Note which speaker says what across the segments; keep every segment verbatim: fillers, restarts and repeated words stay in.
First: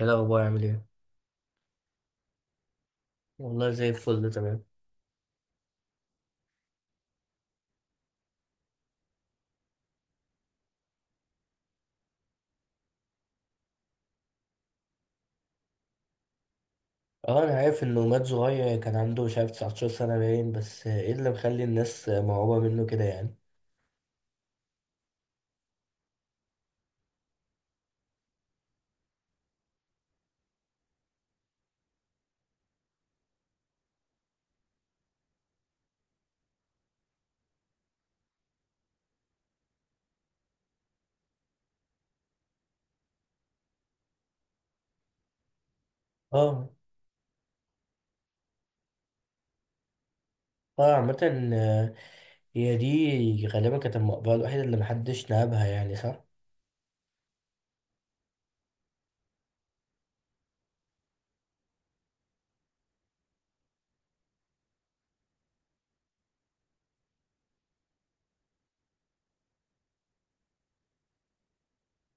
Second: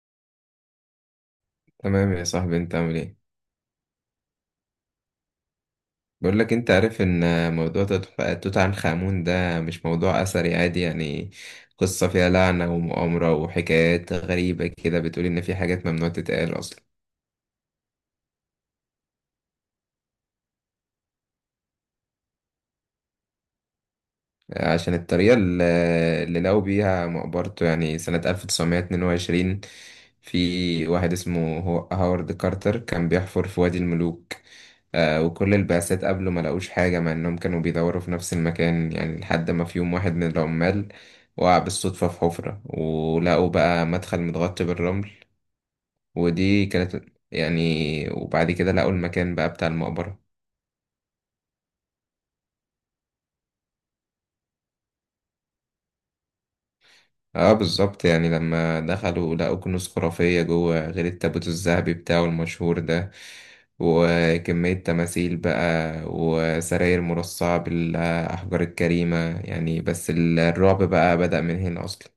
Speaker 1: ايه الاخبار، عامل ايه؟
Speaker 2: تمام يا صاحبي، انت عامل ايه؟
Speaker 1: والله زي الفل، تمام.
Speaker 2: بقول لك، انت عارف ان موضوع توت توت عنخ آمون ده مش موضوع اثري عادي يعني. قصة فيها لعنة ومؤامرة وحكايات غريبة كده، بتقول ان في حاجات ممنوع تتقال اصلا
Speaker 1: اه، انا عارف انه مات صغير، كان عنده مش عارف تسعة عشر سنة سنه باين، بس ايه اللي مخلي الناس مرعوبه منه كده يعني؟
Speaker 2: عشان الطريقة ال- اللي لقوا بيها مقبرته يعني سنة ألف وتسعمية اتنين وعشرين. في واحد اسمه هو- هاورد كارتر كان بيحفر في وادي الملوك. آه، وكل البعثات قبله ما لقوش حاجة مع إنهم كانوا بيدوروا في نفس المكان يعني، لحد ما في يوم واحد من العمال وقع بالصدفة في حفرة ولقوا بقى مدخل متغطي بالرمل. ودي
Speaker 1: اه.
Speaker 2: كانت يعني، وبعد كده لقوا المكان بقى بتاع المقبرة.
Speaker 1: اه، عامه. آه. هي دي غالبا كانت المقبره الوحيده اللي محدش نابها يعني، صح؟
Speaker 2: اه بالظبط، يعني لما دخلوا لقوا كنوز خرافية جوه غير التابوت الذهبي بتاعه المشهور ده، وكمية تماثيل بقى وسراير مرصعة بالأحجار الكريمة يعني. بس الرعب بقى بدأ من هنا أصلا.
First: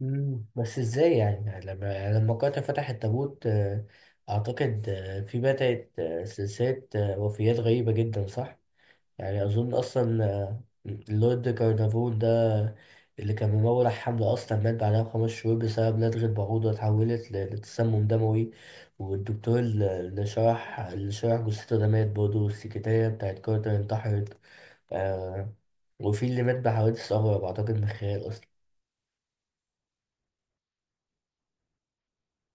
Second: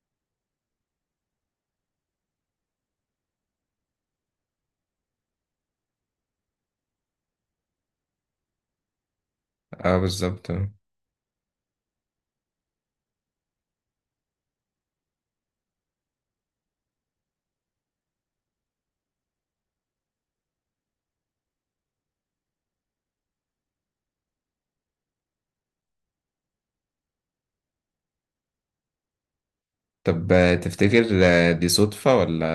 Speaker 1: مم. بس ازاي يعني يعني لما لما قاتل فتح التابوت، آه، اعتقد آه، في بدات آه، سلسله آه، وفيات غريبه جدا، صح؟ يعني أظن
Speaker 2: اه
Speaker 1: أصلا
Speaker 2: بالظبط.
Speaker 1: آه، اللورد كارنافون ده اللي كان ممول على الحملة، أصلا مات بعدها بخمس شهور بسبب لدغة بعوضة اتحولت ل- لتسمم دموي. والدكتور ال- اللي شرح اللي شرح جثته ده مات برضه، والسكرتيرة بتاعت كارتر انتحرت. آه. وفي اللي مات بحوادث أغرب أعتقد من الخيال أصلا.
Speaker 2: طب تفتكر دي صدفة ولا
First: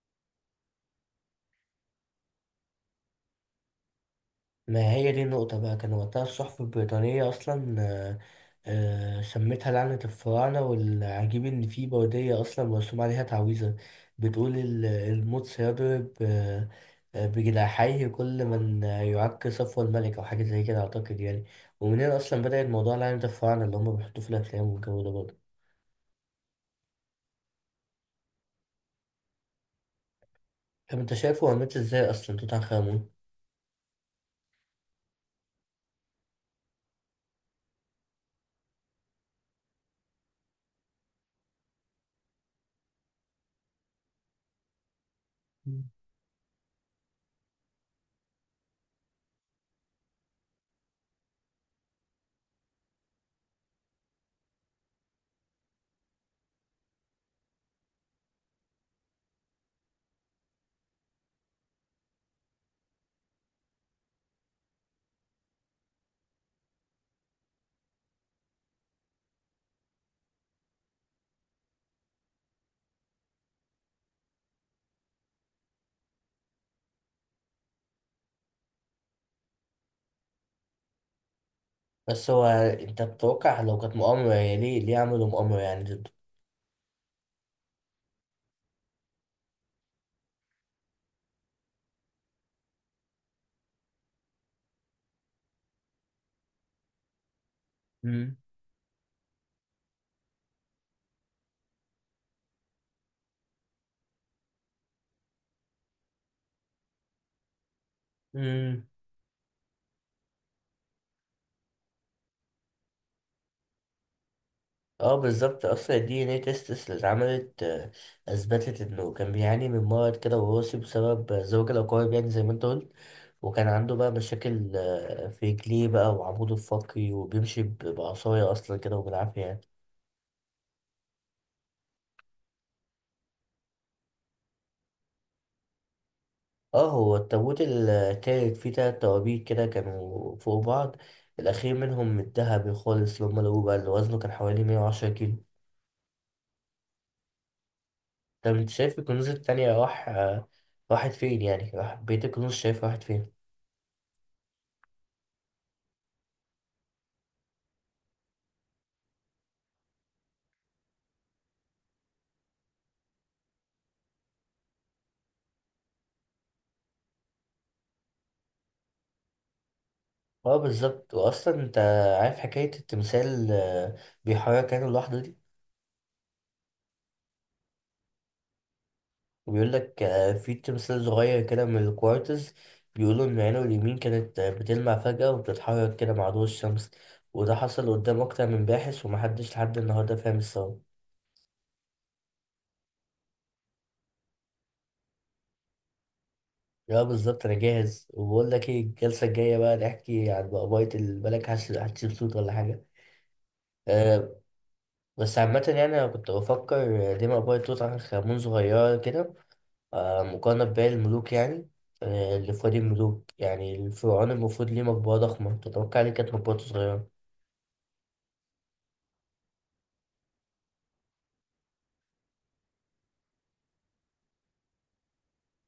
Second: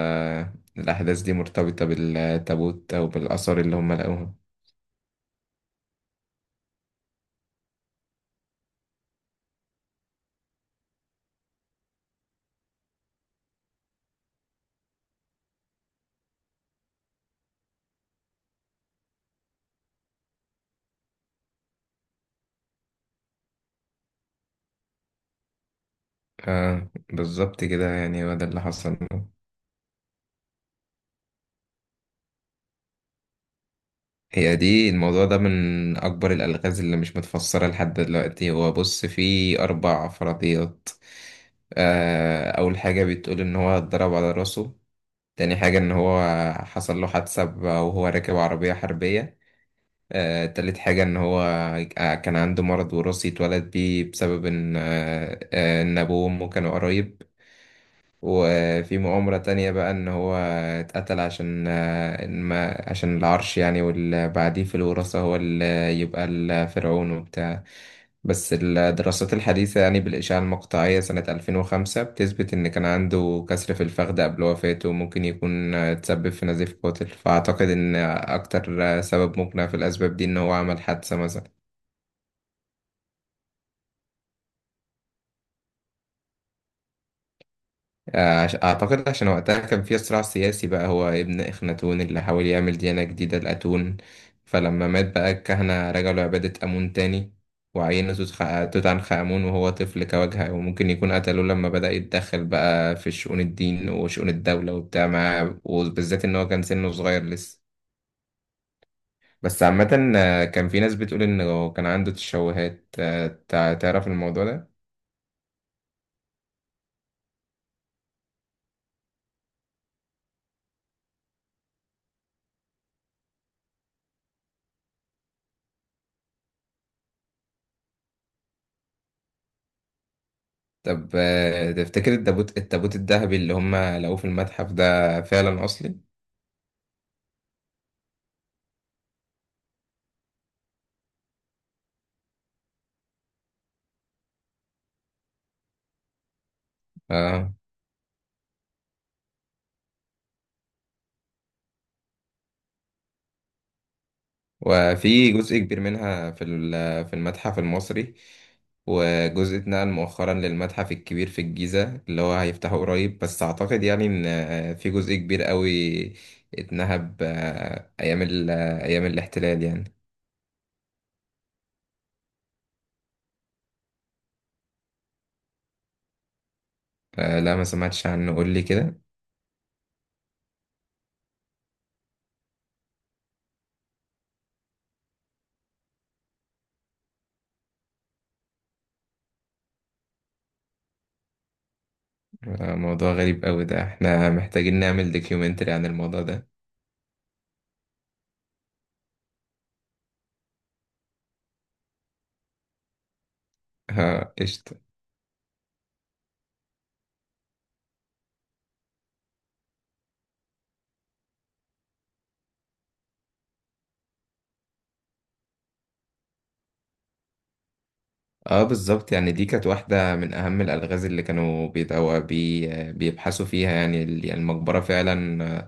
Speaker 2: الأحداث دي مرتبطة بالتابوت أو بالآثار اللي هم لقوها؟
Speaker 1: ما هي دي النقطة بقى، كان وقتها الصحف البريطانية أصلا آه، آه، سمتها لعنة الفراعنة، والعجيب إن في بودية أصلا مرسوم عليها تعويذة بتقول ال- الموت سيضرب آه، آه، بجناحيه كل من يعك صفو الملك أو حاجة زي كده أعتقد يعني. ومن هنا أصلا بدأت موضوع لعنة الفراعنة اللي هما بيحطوه في الأفلام والجو ده برضه.
Speaker 2: اه بالظبط كده، يعني هو ده اللي حصل.
Speaker 1: طب أنت شايفه هو مات إزاي أصلا توت عنخ آمون؟
Speaker 2: هي دي، الموضوع ده من أكبر الألغاز اللي مش متفسرة لحد دلوقتي. هو بص، فيه أربع فرضيات. آه، أول حاجة بتقول إن هو اتضرب على راسه. تاني حاجة
Speaker 1: مم.
Speaker 2: إن هو حصل له حادثة ب- وهو راكب عربية حربية. آه، تالت حاجة إن هو آه، كان عنده مرض وراثي اتولد بيه بسبب إن آه، آه، إن أبوه وأمه كانوا قرايب. وفي مؤامرة تانية بقى إن هو اتقتل عشان آه، إن ما عشان العرش يعني، واللي بعديه في الوراثة هو اللي يبقى الفرعون وبتاع. بس الدراسات الحديثة يعني، بالإشعة المقطعية سنة ألفين وخمسة، بتثبت إن كان عنده كسر في الفخذ قبل وفاته وممكن يكون آه، تسبب في نزيف قاتل. فأعتقد إن أكتر آه، سبب مقنع في الأسباب دي إن هو عمل حادثة مثلا.
Speaker 1: بس هو أنت بتتوقع لو كانت مؤامرة، يعني ليه ليه عملوا مؤامرة يعني ضده؟
Speaker 2: آه، عش- أعتقد عشان وقتها كان في صراع سياسي بقى. هو ابن إخناتون اللي حاول يعمل ديانة جديدة لأتون، فلما مات بقى الكهنة رجعوا لعبادة أمون تاني، وعينوا توت
Speaker 1: مم.
Speaker 2: خ- توت عنخ آمون وهو طفل كواجهة. وممكن يكون قتلوه لما بدأ يتدخل بقى في شؤون الدين وشؤون الدولة وبتاع معاه، وبالذات إن هو كان سنه صغير لسه.
Speaker 1: مم.
Speaker 2: بس عامة آه، كان في ناس بتقول إنه كان عنده تشوهات. آه، تع- تعرف الموضوع ده؟
Speaker 1: اه بالظبط، اصلا الدي ان اي تيست اللي اتعملت آه، اثبتت انه كان بيعاني من مرض كده وراثي بسبب زواج الاقارب، يعني زي ما انت قلت. وكان عنده بقى مشاكل آه، في رجليه بقى وعموده الفقري، وبيمشي ب- بعصايه اصلا كده وبالعافيه يعني.
Speaker 2: طب آه، تفتكر التابوت التابوت الذهبي اللي هم لقوه في المتحف ده فعلا أصلي؟
Speaker 1: اه، هو التابوت التالت فيه تلات توابيت كده كانوا فوق بعض. الاخير منهم الذهبي خالص اللي هم لقوه بقى، اللي وزنه كان حوالي 110 كيلو.
Speaker 2: آه.
Speaker 1: طب انت شايف الكنوز التانية راح آه، راحت فين؟ يعني راح بيت الكنوز، شايف راحت فين؟
Speaker 2: وفي جزء كبير منها في ال- في المتحف المصري، وجزء اتنقل مؤخرا للمتحف الكبير في الجيزة اللي هو هيفتحه قريب. بس أعتقد يعني إن آه، في جزء كبير قوي اتنهب آه، أيام ال- آه، أيام الاحتلال يعني.
Speaker 1: اه بالظبط، واصلا انت عارف حكايه التمثال آه، بيحرك عينه لوحده دي؟
Speaker 2: آه، لا، ما سمعتش عنه، قول لي كده.
Speaker 1: وبيقول لك، آه، في تمثال صغير كده من الكوارتز، بيقولوا ان عينه اليمين كانت آه، بتلمع فجاه وبتتحرك كده مع ضوء الشمس. وده حصل قدام اكتر من باحث، ومحدش لحد النهارده فاهم السبب.
Speaker 2: آه، موضوع غريب قوي ده، احنا محتاجين نعمل دوكيومنتري عن الموضوع ده.
Speaker 1: اه بالظبط، انا جاهز، وبقول لك ايه، الجلسه الجايه بقى نحكي عن بقبايه البلك هتش- هتشيل صوت ولا حاجه؟
Speaker 2: آه،
Speaker 1: أه.
Speaker 2: قشطة.
Speaker 1: بس عامة يعني أنا كنت بفكر، آه، ليه مقبرة توت عنخ آمون صغيرة كده، آه، مقارنة بباقي الملوك يعني، آه، اللي في وادي الملوك؟ يعني الفرعون المفروض ليه مقبرة ضخمة، تتوقع ليه كانت مقبرته صغيرة؟
Speaker 2: اه بالظبط، يعني دي كانت واحدة من أهم الألغاز اللي كانوا بيدعوا بي، بيبحثوا فيها يعني. ال- يعني المقبرة فعلا آه،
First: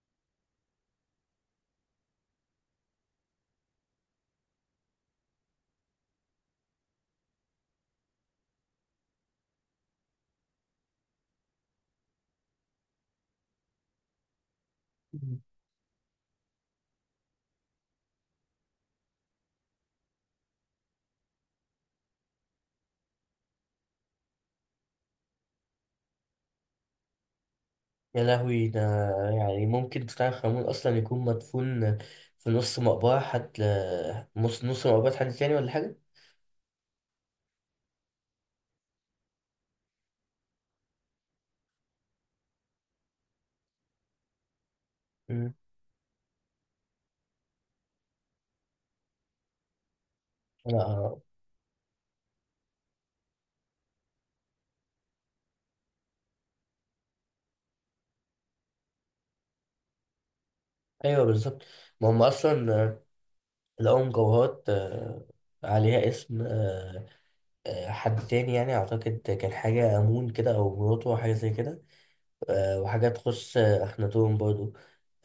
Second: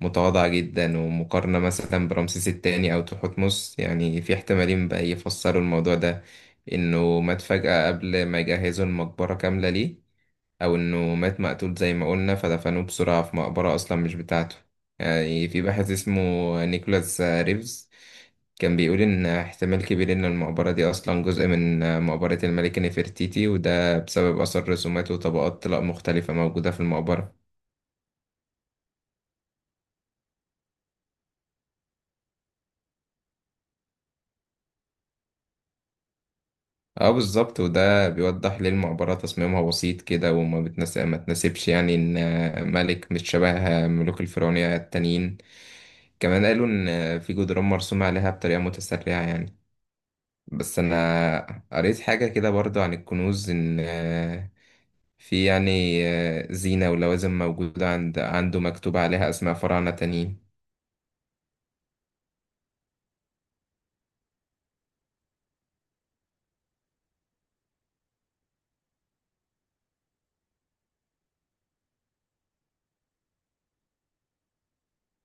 Speaker 2: متواضعة جدا، ومقارنة مثلا برمسيس التاني أو تحتمس، يعني في احتمالين بقى يفسروا الموضوع ده: إنه مات فجأة قبل ما يجهزوا المقبرة كاملة ليه، او انه مات مقتول زي ما قلنا فدفنوه بسرعة في مقبرة اصلا مش بتاعته.
Speaker 1: مم.
Speaker 2: يعني في باحث اسمه نيكولاس ريفز كان بيقول ان احتمال كبير ان المقبرة دي اصلا جزء من مقبرة الملكة نفرتيتي، وده بسبب اثر رسومات وطبقات طلاء مختلفة موجودة في المقبرة.
Speaker 1: يا لهوي ده. يعني ممكن تتعرف خامون أصلا يكون مدفون في نص مقبرة حد، نص نص مقبرة حد تاني ولا حاجة؟
Speaker 2: اه بالظبط، وده بيوضح ليه المقبرة تصميمها بسيط كده وما بتناسب ما تناسبش يعني ان ملك مش شبه ملوك الفرعونية التانيين.
Speaker 1: مم.
Speaker 2: كمان قالوا ان في جدران مرسومة عليها بطريقة متسرعة يعني. بس
Speaker 1: لا.
Speaker 2: انا قريت حاجة كده برضو عن الكنوز، ان آه، في يعني آه، زينة ولوازم موجودة عند عنده مكتوب عليها اسماء فراعنة تانيين.
Speaker 1: أيوه بالظبط. ما هم أصلا آه، لقوا مجوهرات آه، عليها اسم آه، آه، حد تاني، يعني أعتقد كان حاجة أمون كده أو مراته أو حاجة زي كده. آه، وحاجات تخص آه، أخناتون برضو.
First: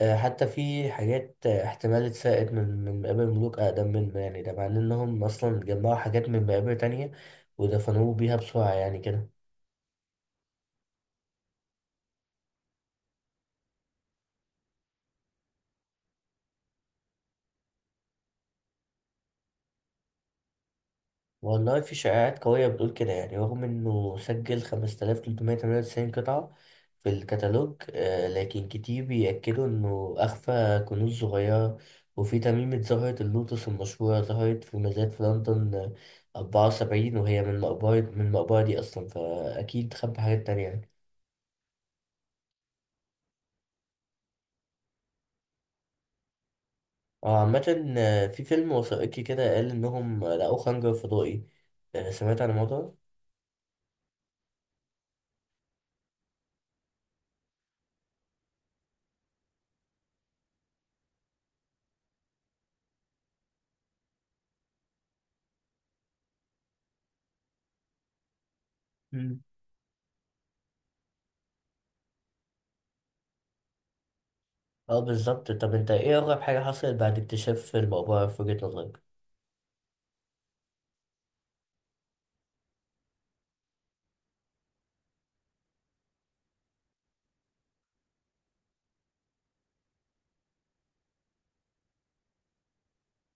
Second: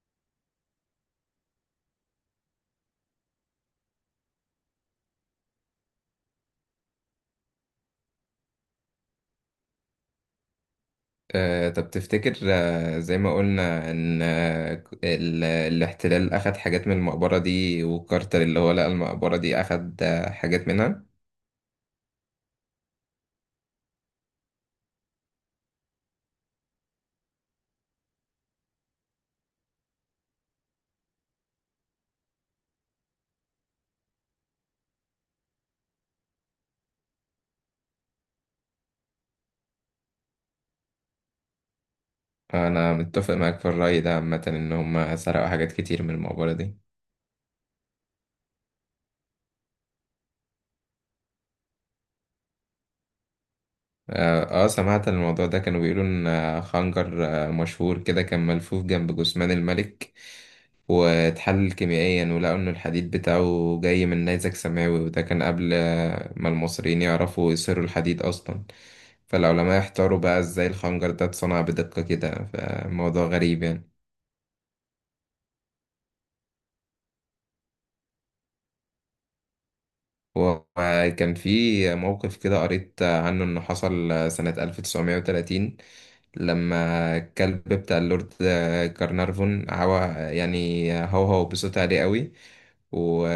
Speaker 1: آه، حتى في حاجات آه، احتمال اتسرقت من من مقابر ملوك أقدم منه، يعني ده معناه إنهم أصلا جمعوا حاجات من مقابر تانية ودفنوه بيها بسرعة يعني كده.
Speaker 2: آه، طب تفتكر آه، زي ما قلنا ان آه، ك- ال- الاحتلال اخد حاجات من المقبرة دي، وكارتر اللي هو لقى المقبرة دي اخد آه، حاجات منها؟
Speaker 1: والله في شائعات قوية بتقول كده يعني، رغم إنه سجل 5398 قطعة في الكتالوج، آه، لكن كتير بيأكدوا إنه أخفى كنوز صغيرة. وفي تميمة زهرة اللوتس المشهورة ظهرت في مزاد في لندن آه، أربعة وسبعين، وهي من مقبرة من المقبرة دي أصلا، فأكيد خبى حاجات تانية يعني.
Speaker 2: انا متفق معاك في الرأي ده، عامة ان هم سرقوا حاجات كتير من المقبرة دي.
Speaker 1: آه، عامة آه، في فيلم وثائقي كده قال إنهم لقوا خنجر فضائي، آه، سمعت عن الموضوع ده؟
Speaker 2: اه آه، سمعت عن الموضوع ده. كانوا بيقولوا ان آه، خنجر آه، مشهور كده كان ملفوف جنب جثمان الملك، واتحلل كيميائيا ولقوا ان الحديد بتاعه جاي من نيزك سماوي. وده كان قبل آه، ما المصريين يعرفوا يصيروا الحديد اصلا، فالعلماء احتاروا بقى ازاي الخنجر ده اتصنع بدقة كده، فموضوع غريب يعني.
Speaker 1: اه بالظبط، طب انت ايه اغرب حاجة حصلت بعد اكتشاف المقبرة في وجهة نظرك؟
Speaker 2: وكان في موقف كده قريت عنه إنه حصل سنة ألف وتسعمية وتلاتين، لما الكلب بتاع اللورد كارنارفون هوا يعني، هو هو بصوت عالي قوي، و...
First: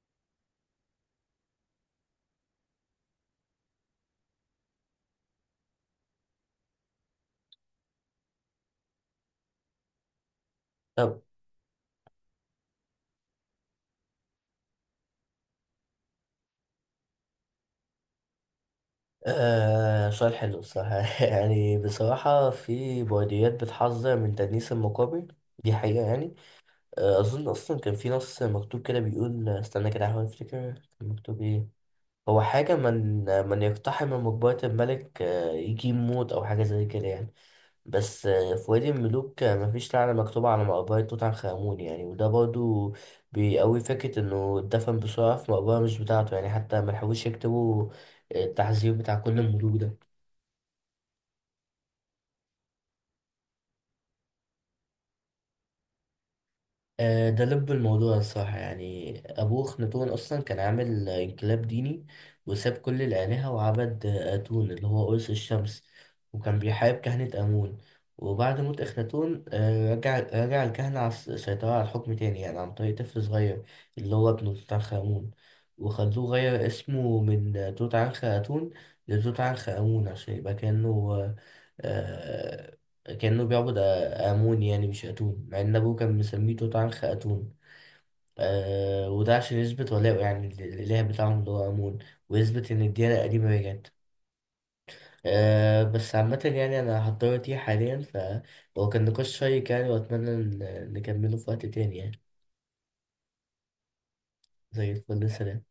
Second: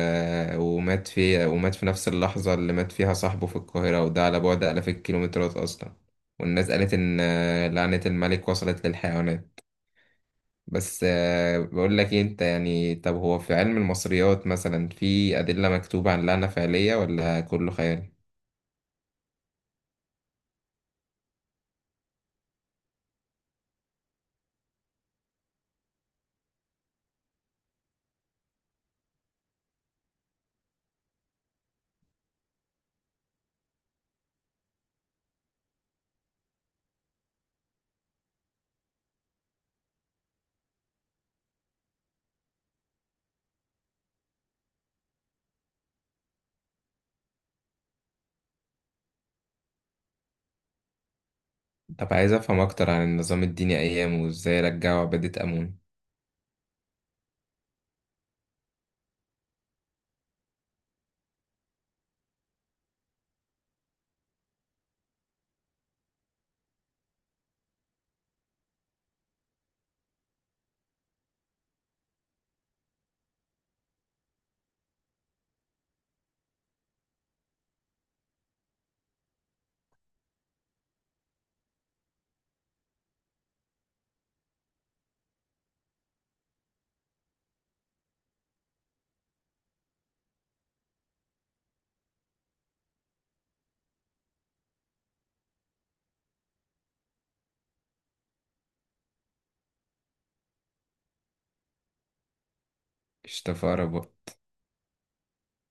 Speaker 2: ومات في ومات في نفس اللحظة اللي مات فيها صاحبه في القاهرة، وده على بعد آلاف الكيلومترات أصلا. والناس قالت إن لعنة الملك وصلت للحيوانات. بس
Speaker 1: طب.
Speaker 2: آه، بقول لك إيه، انت يعني طب، هو في علم المصريات مثلا في أدلة مكتوبة عن لعنة فعلية ولا كله خيال؟
Speaker 1: آه سؤال حلو بصراحة يعني بصراحة في بلديات بتحذر من تدنيس المقابر، دي حقيقة يعني. آه أظن أصلا كان في نص مكتوب كده بيقول، استنى كده أحاول أفتكر كان مكتوب إيه. هو حاجة من من يقتحم مقبرة الملك آه يجيب موت أو حاجة زي كده يعني. بس آه، في وادي الملوك آه، مفيش لعنة مكتوبة على مقبرة توت عنخ آمون يعني، وده برضو بيقوي فكرة إنه اتدفن بسرعة في مقبرة مش بتاعته، يعني حتى ملحقوش يكتبوا التحذير بتاع كل الملوك ده.
Speaker 2: طب عايز أفهم أكتر عن النظام الديني أيامه وإزاي رجعوا عبادة أمون.
Speaker 1: آه، ده لب الموضوع الصراحة، يعني أبوه أخناتون أصلا كان عامل آه، انقلاب ديني، وساب كل الآلهة وعبد آه، آتون اللي هو قرص الشمس، وكان بيحارب كهنة آمون. وبعد موت أخناتون آه، رجع رجع الكهنة على الس- السيطرة على الحكم تاني، يعني عن طريق طفل صغير اللي هو ابنه توت عنخ آمون. وخلوه غير اسمه من آه، توت عنخ آتون لتوت عنخ آمون، عشان يبقى كأنه آه، آه، كأنه بيعبد امون يعني مش اتون، مع ان ابوه كان مسميه توت عنخ اتون. آه وده عشان يثبت ولاءه، يعني لل- للاله بتاعهم اللي هو امون، ويثبت ان الديانه القديمه رجعت. آه بس عامة يعني أنا هضطر أتيه حاليا، فهو كان نقاش شيق يعني، وأتمنى إن- نكمله في وقت تاني يعني.
Speaker 2: اشتفى بقى.
Speaker 1: زي الفل، سلام.